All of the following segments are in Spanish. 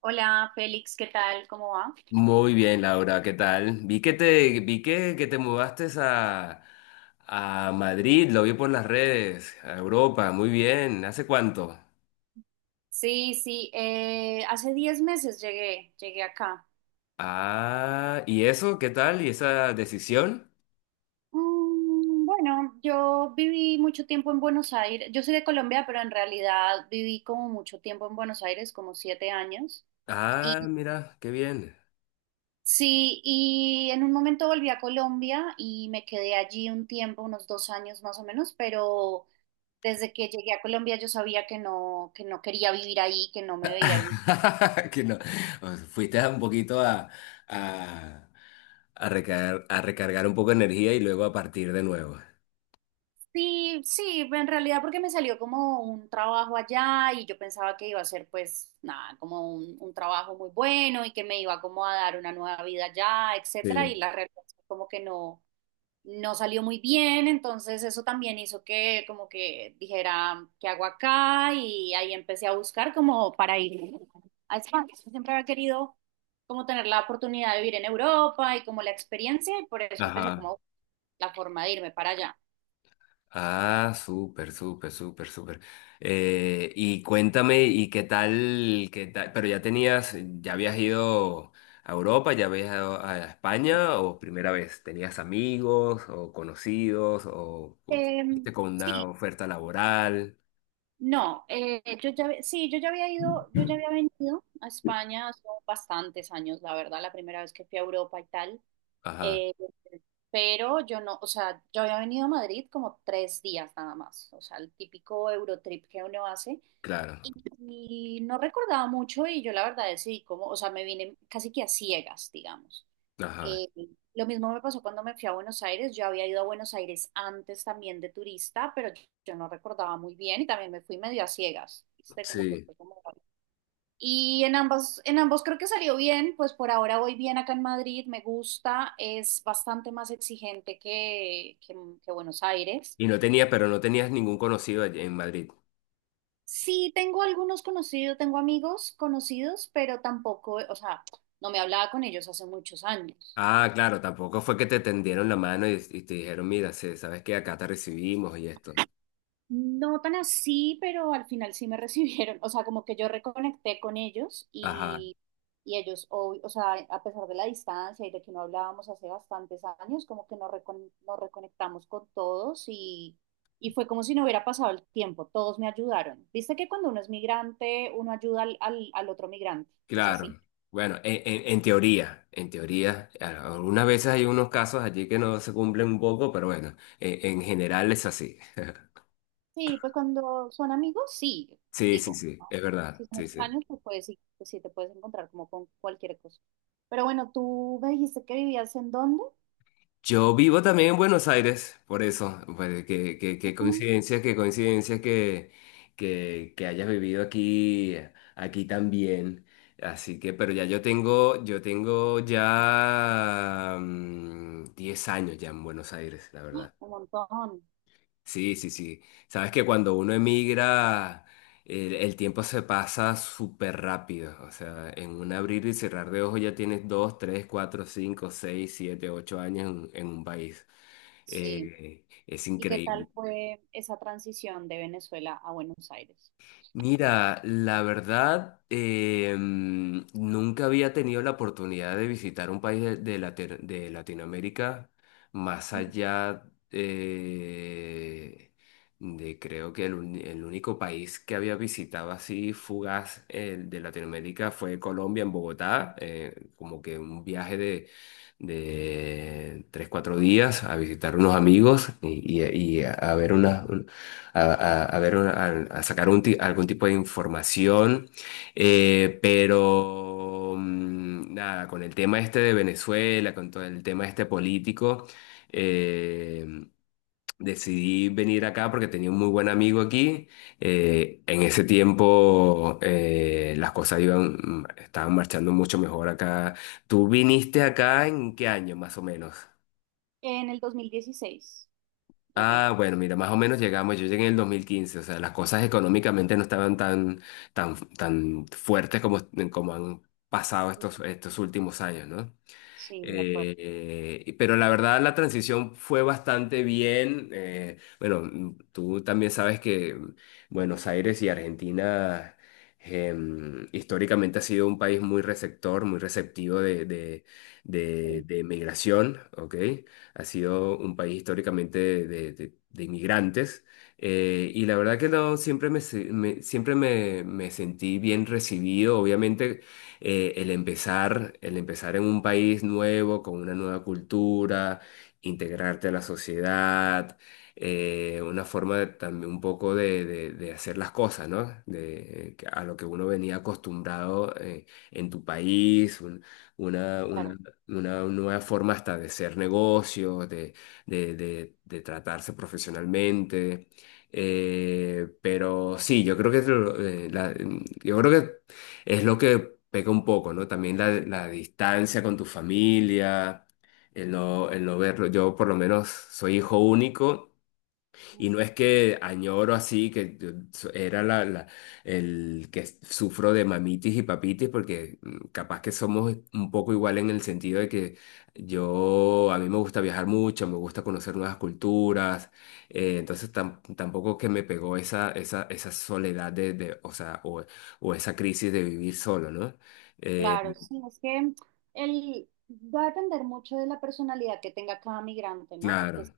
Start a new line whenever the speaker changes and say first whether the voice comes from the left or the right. right: Hola, Félix, ¿qué tal? ¿Cómo va?
left: Muy bien, Laura, ¿qué tal? Vi que te mudaste a Madrid, lo vi por las redes, a Europa, muy bien, ¿hace cuánto?
right: Sí, sí, hace 10 meses llegué, acá.
left: Ah, ¿y eso? ¿Qué tal? ¿Y esa decisión?
right: Bueno, yo viví mucho tiempo en Buenos Aires. Yo soy de Colombia, pero en realidad viví como mucho tiempo en Buenos Aires, como 7 años. Y
left: Ah, mira, qué bien.
right: sí, y en un momento volví a Colombia y me quedé allí un tiempo, unos 2 años más o menos, pero desde que llegué a Colombia yo sabía que no quería vivir ahí, que no me veía.
left: Que no, o sea, fuiste a un poquito a, a recargar un poco de energía y luego a partir de nuevo.
right: Sí, sí, en realidad porque me salió como un trabajo allá y yo pensaba que iba a ser pues nada, como un trabajo muy bueno y que me iba como a dar una nueva vida allá, etcétera, y
left: Sí.
right: la realidad es que como que no, no salió muy bien, entonces eso también hizo que como que dijera, ¿qué hago acá? Y ahí empecé a buscar como para ir a España. Siempre había querido como tener la oportunidad de vivir en Europa y como la experiencia y por eso empecé
left: Ajá.
right: como la forma de irme para allá.
left: Ah, súper, súper, súper, súper. Y cuéntame, ¿y qué tal, qué tal? Pero ya tenías, ya habías ido a Europa, ya habías ido a España, o primera vez, ¿tenías amigos o conocidos o
right: Em,
left: fuiste con una
right: Sí,
left: oferta laboral?
right: no, sí, yo ya había ido, yo ya había venido a España hace bastantes años, la verdad, la primera vez que fui a Europa y tal,
left: Ajá,
right: eh, pero yo no, o sea, yo había venido a Madrid como 3 días nada más, o sea, el típico Eurotrip que uno hace,
left: claro,
right: y, no recordaba mucho y yo la verdad decidí como, o sea, me vine casi que a ciegas, digamos.
left: ajá,
right: Eh, lo mismo me pasó cuando me fui a Buenos Aires. Yo había ido a Buenos Aires antes también de turista, pero yo no recordaba muy bien y también me fui medio a ciegas, ¿viste? Como que
left: sí.
right: fue como... Y en ambas, en ambos creo que salió bien, pues por ahora voy bien acá en Madrid, me gusta, es bastante más exigente que, que Buenos Aires.
left: Y no tenías, pero no tenías ningún conocido allí en Madrid.
right: Sí, tengo algunos conocidos, tengo amigos conocidos, pero tampoco, o sea, no me hablaba con ellos hace muchos años.
left: Ah, claro, tampoco fue que te tendieron la mano y te dijeron, mira, sí, sabes que acá te recibimos y esto.
right: No tan así, pero al final sí me recibieron, o sea, como que yo reconecté con ellos
left: Ajá.
right: y ellos, o sea, a pesar de la distancia y de que no hablábamos hace bastantes años, como que nos, nos reconectamos con todos y fue como si no hubiera pasado el tiempo, todos me ayudaron. Viste que cuando uno es migrante, uno ayuda al, al otro migrante, es así.
left: Claro. Bueno, en teoría, en teoría, algunas veces hay unos casos allí que no se cumplen un poco, pero bueno, en general es así.
right: Sí, pues cuando son amigos, sí,
left: Sí, sí,
right: digo,
left: sí,
right: ¿no?
left: es
right: Si
left: verdad,
right: son
left: sí, sí.
right: extraños, pues, pues sí te puedes encontrar como con cualquier cosa. Pero bueno, ¿tú me dijiste que vivías en dónde?
left: Yo vivo también en Buenos Aires, por eso, pues, qué
right: Ujú.
left: coincidencia, qué coincidencia que, que hayas vivido aquí, aquí también. Así que, pero ya yo tengo ya 10 años ya en Buenos Aires, la
right: ¡Ah!
left: verdad.
right: Un montón,
left: Sí, sí, sí. Sabes que cuando uno emigra, el tiempo se pasa súper rápido. O sea, en un abrir y cerrar de ojos ya tienes dos, tres, cuatro, cinco, seis, siete, ocho años en un país.
right: sí.
left: Es
right: ¿Y qué tal
left: increíble.
right: fue esa transición de Venezuela a Buenos Aires?
left: Mira, la verdad, nunca había tenido la oportunidad de visitar un país de, de Latinoamérica más
right: Ujú.
left: allá eh, de creo que el, el único país que había visitado así fugaz de Latinoamérica fue Colombia en Bogotá, como que un viaje de tres, cuatro días a visitar unos amigos y, y a ver unas a, a ver, a sacar un algún tipo de información, pero nada, con el tema este de Venezuela, con todo el tema este político, eh, decidí venir acá porque tenía un muy buen amigo aquí. En ese tiempo las cosas iban, estaban marchando mucho mejor acá. ¿Tú viniste acá en qué año más o menos?
right: En el 2016 llegué.
left: Ah, bueno, mira, más o menos llegamos, yo llegué en el 2015, o sea, las cosas económicamente no estaban tan, tan fuertes como, como han pasado estos,
right: Ujú.
left: estos últimos años, ¿no?
right: Sí, de acuerdo,
left: Pero la verdad la transición fue bastante bien. Bueno, tú también sabes que Buenos Aires y Argentina históricamente ha sido un país muy receptor, muy receptivo de,
right: sí.
left: de migración, ¿ok? Ha sido un país históricamente de, de inmigrantes.
right: Ujú.
left: Y la verdad que no, siempre me, siempre me, me sentí bien recibido. Obviamente el empezar en un país nuevo, con una nueva cultura, integrarte a la sociedad, una forma también un poco de, de hacer las cosas, ¿no? De, a lo que uno venía acostumbrado en tu país, una,
right: Claro,
left: una nueva forma hasta de hacer negocios, de, de tratarse profesionalmente. Pero sí, yo creo que es lo- la- yo creo que es lo que peca un poco, ¿no? También la distancia con tu familia, el no verlo. Yo por lo menos soy hijo único y
right: ujú.
left: no es que añoro así, que yo so- era la, la- el que sufro de mamitis y papitis, porque capaz que somos un poco igual en el sentido de que yo, a mí me gusta viajar mucho, me gusta conocer nuevas culturas, entonces tampoco que me pegó esa, esa soledad de, o sea, o esa crisis de vivir solo, ¿no? Eh,
right: Claro, sí, es que el, va a depender mucho de la personalidad que tenga cada migrante, ¿no? Porque
left: claro.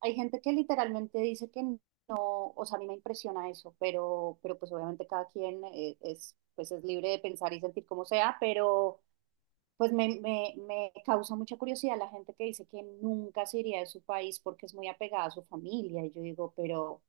right: hay gente que literalmente dice que no, o sea, a mí me impresiona eso, pero, pues obviamente cada quien es, pues es libre de pensar y sentir como sea, pero pues me causa mucha curiosidad la gente que dice que nunca se iría de su país porque es muy apegada a su familia. Y yo digo, pero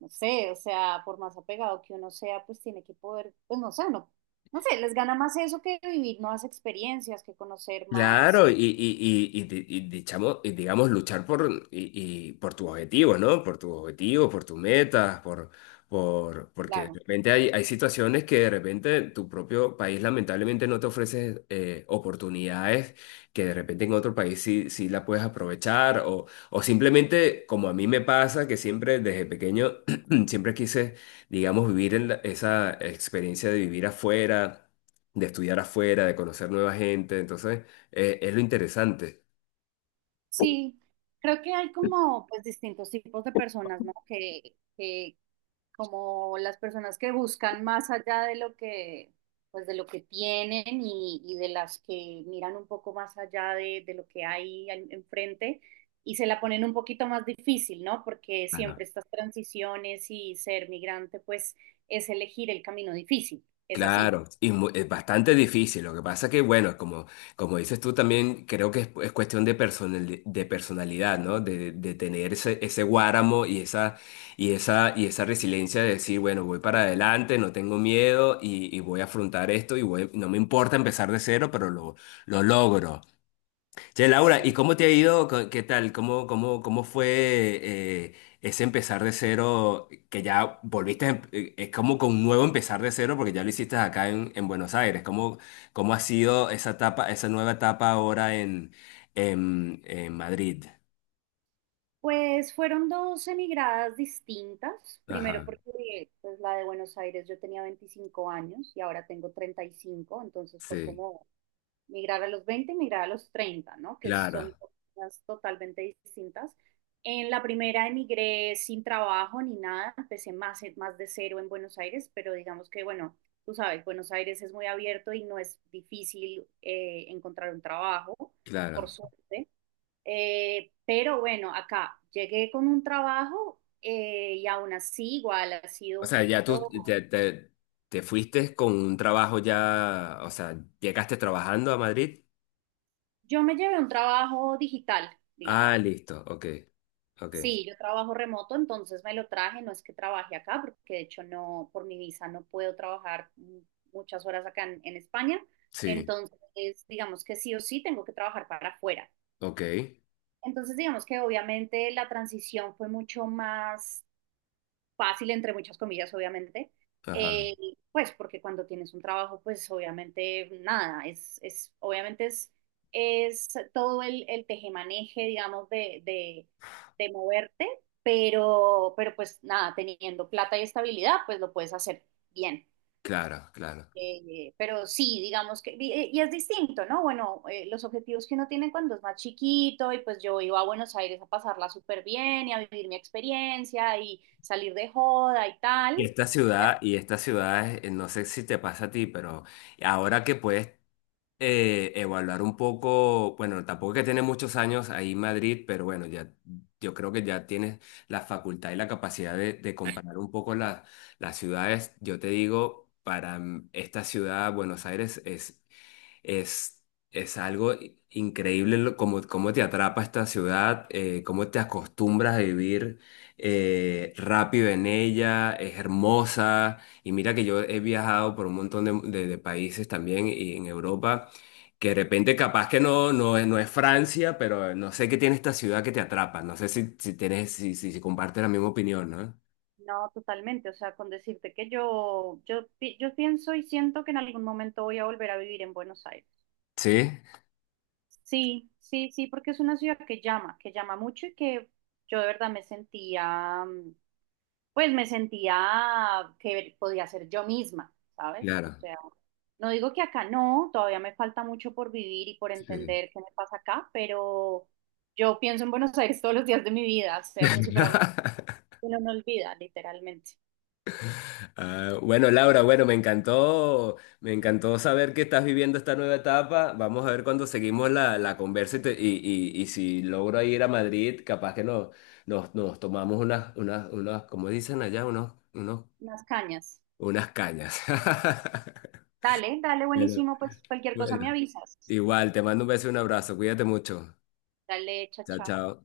right: no sé, o sea, por más apegado que uno sea, pues tiene que poder, pues no sé, no, no sé, les gana más eso que vivir nuevas experiencias, que conocer más,
left: Claro, y, digamos luchar por, y por tus objetivos, ¿no? Por tus objetivos, por tus metas, por, porque de
right: claro.
left: repente hay, hay situaciones que de repente tu propio país lamentablemente no te ofrece oportunidades que de repente en otro país sí, sí la puedes aprovechar o simplemente como a mí me pasa que siempre desde pequeño siempre quise, digamos, vivir en esa experiencia de vivir afuera, de estudiar afuera, de conocer nueva gente, entonces... es lo interesante.
right: Sí, creo que hay como pues distintos tipos de personas, ¿no? Que como las personas que buscan más allá de lo que pues de lo que tienen y de las que miran un poco más allá de lo que hay enfrente y se la ponen un poquito más difícil, ¿no? Porque
left: Claro.
right: siempre estas transiciones y ser migrante pues es elegir el camino difícil, es así.
left: Claro, y es bastante difícil. Lo que pasa que, bueno, como, como dices tú también, creo que es cuestión de, de personalidad, ¿no? De tener ese, ese guáramo y esa, y esa, y esa resiliencia de decir, bueno, voy para adelante, no tengo miedo y voy a afrontar esto y no me importa empezar de cero, pero lo logro. Che, Laura, ¿y
right: Sí.
left: cómo te ha ido? ¿Qué tal? ¿Cómo, cómo, cómo fue ese empezar de cero? Que ya volviste, es como con un nuevo empezar de cero porque ya lo hiciste acá en Buenos Aires. ¿Cómo, cómo ha sido esa etapa, esa nueva etapa ahora en Madrid?
right: Pues fueron dos emigradas distintas. Primero
left: Ajá,
right: porque pues, la de Buenos Aires yo tenía 25 años y ahora tengo 35, entonces fue
left: sí,
right: como migrar a los 20, y migrar a los 30, ¿no? Que
left: claro,
right: son cosas totalmente distintas. En la primera emigré sin trabajo ni nada, empecé más, más de cero en Buenos Aires, pero digamos que, bueno, tú sabes, Buenos Aires es muy abierto y no es difícil encontrar un trabajo, por
left: claro.
right: suerte. Pero bueno, acá llegué con un trabajo y aún así igual ha
left: O
right: sido un
left: sea, ya tú
right: poquito...
left: te, te, te fuiste con un trabajo ya, o sea, llegaste trabajando a Madrid.
right: Yo me llevé un trabajo digital,
left: Ah,
right: digamos.
left: listo, ok, ok,
right: Sí, yo trabajo remoto, entonces me lo traje, no es que trabaje acá, porque de hecho no, por mi visa no puedo trabajar muchas horas acá en España,
left: sí.
right: entonces digamos que sí o sí tengo que trabajar para afuera.
left: Ok,
right: Entonces digamos que obviamente la transición fue mucho más fácil, entre muchas comillas, obviamente,
left: ajá,
right: eh, pues porque cuando tienes un trabajo, pues obviamente nada, es obviamente es todo el tejemaneje, digamos, de, de moverte, pero pues nada, teniendo plata y estabilidad, pues lo puedes hacer bien.
left: claro, claro.
right: Pero sí, digamos que, y es distinto, ¿no? Bueno, los objetivos que uno tiene cuando es más chiquito, y pues yo iba a Buenos Aires a pasarla súper bien y a vivir mi experiencia y salir de joda y tal. eh,
left: Y esta ciudad, no sé si te pasa a ti, pero ahora que puedes evaluar un poco, bueno, tampoco es que tiene muchos años ahí en Madrid, pero bueno, ya yo creo que ya tienes la facultad y la capacidad de comparar un poco las ciudades. Yo te digo, para esta ciudad, Buenos Aires Es, es algo increíble cómo, cómo te atrapa esta ciudad, cómo te acostumbras a vivir rápido en ella, es hermosa. Y mira que yo he viajado por un montón de, de países también y en Europa, que de repente capaz que no, no, no es Francia, pero no sé qué tiene esta ciudad que te atrapa. No sé si, si tienes, si, si, si compartes la misma opinión, ¿no?
right: No, totalmente, o sea, con decirte que yo, yo pienso y siento que en algún momento voy a volver a vivir en Buenos Aires.
left: Sí,
right: Sí, sí, sí, porque es una ciudad que llama mucho y que yo de verdad me sentía, pues me sentía que podía ser yo misma, ¿sabes? O
left: claro.
right: sea, no digo que acá no, todavía me falta mucho por vivir y por
left: Sí.
right: entender qué me pasa acá, pero yo pienso en Buenos Aires todos los días de mi vida, o sea, como si fuera una- uno no olvida, literalmente.
left: Ah, bueno, Laura, bueno, me encantó saber que estás viviendo esta nueva etapa. Vamos a ver cuando seguimos la, la conversa y, y si logro ir a Madrid, capaz que nos, nos, nos tomamos unas, unas, unas, como dicen allá, unos, unos,
right: Unas cañas.
left: unas cañas.
right: Dale, dale,
left: Pero
right: buenísimo, pues cualquier cosa me
left: bueno,
right: avisas.
left: igual, te mando un beso y un abrazo. Cuídate mucho.
right: Dale,
left: Chao,
right: chacha.
left: chao.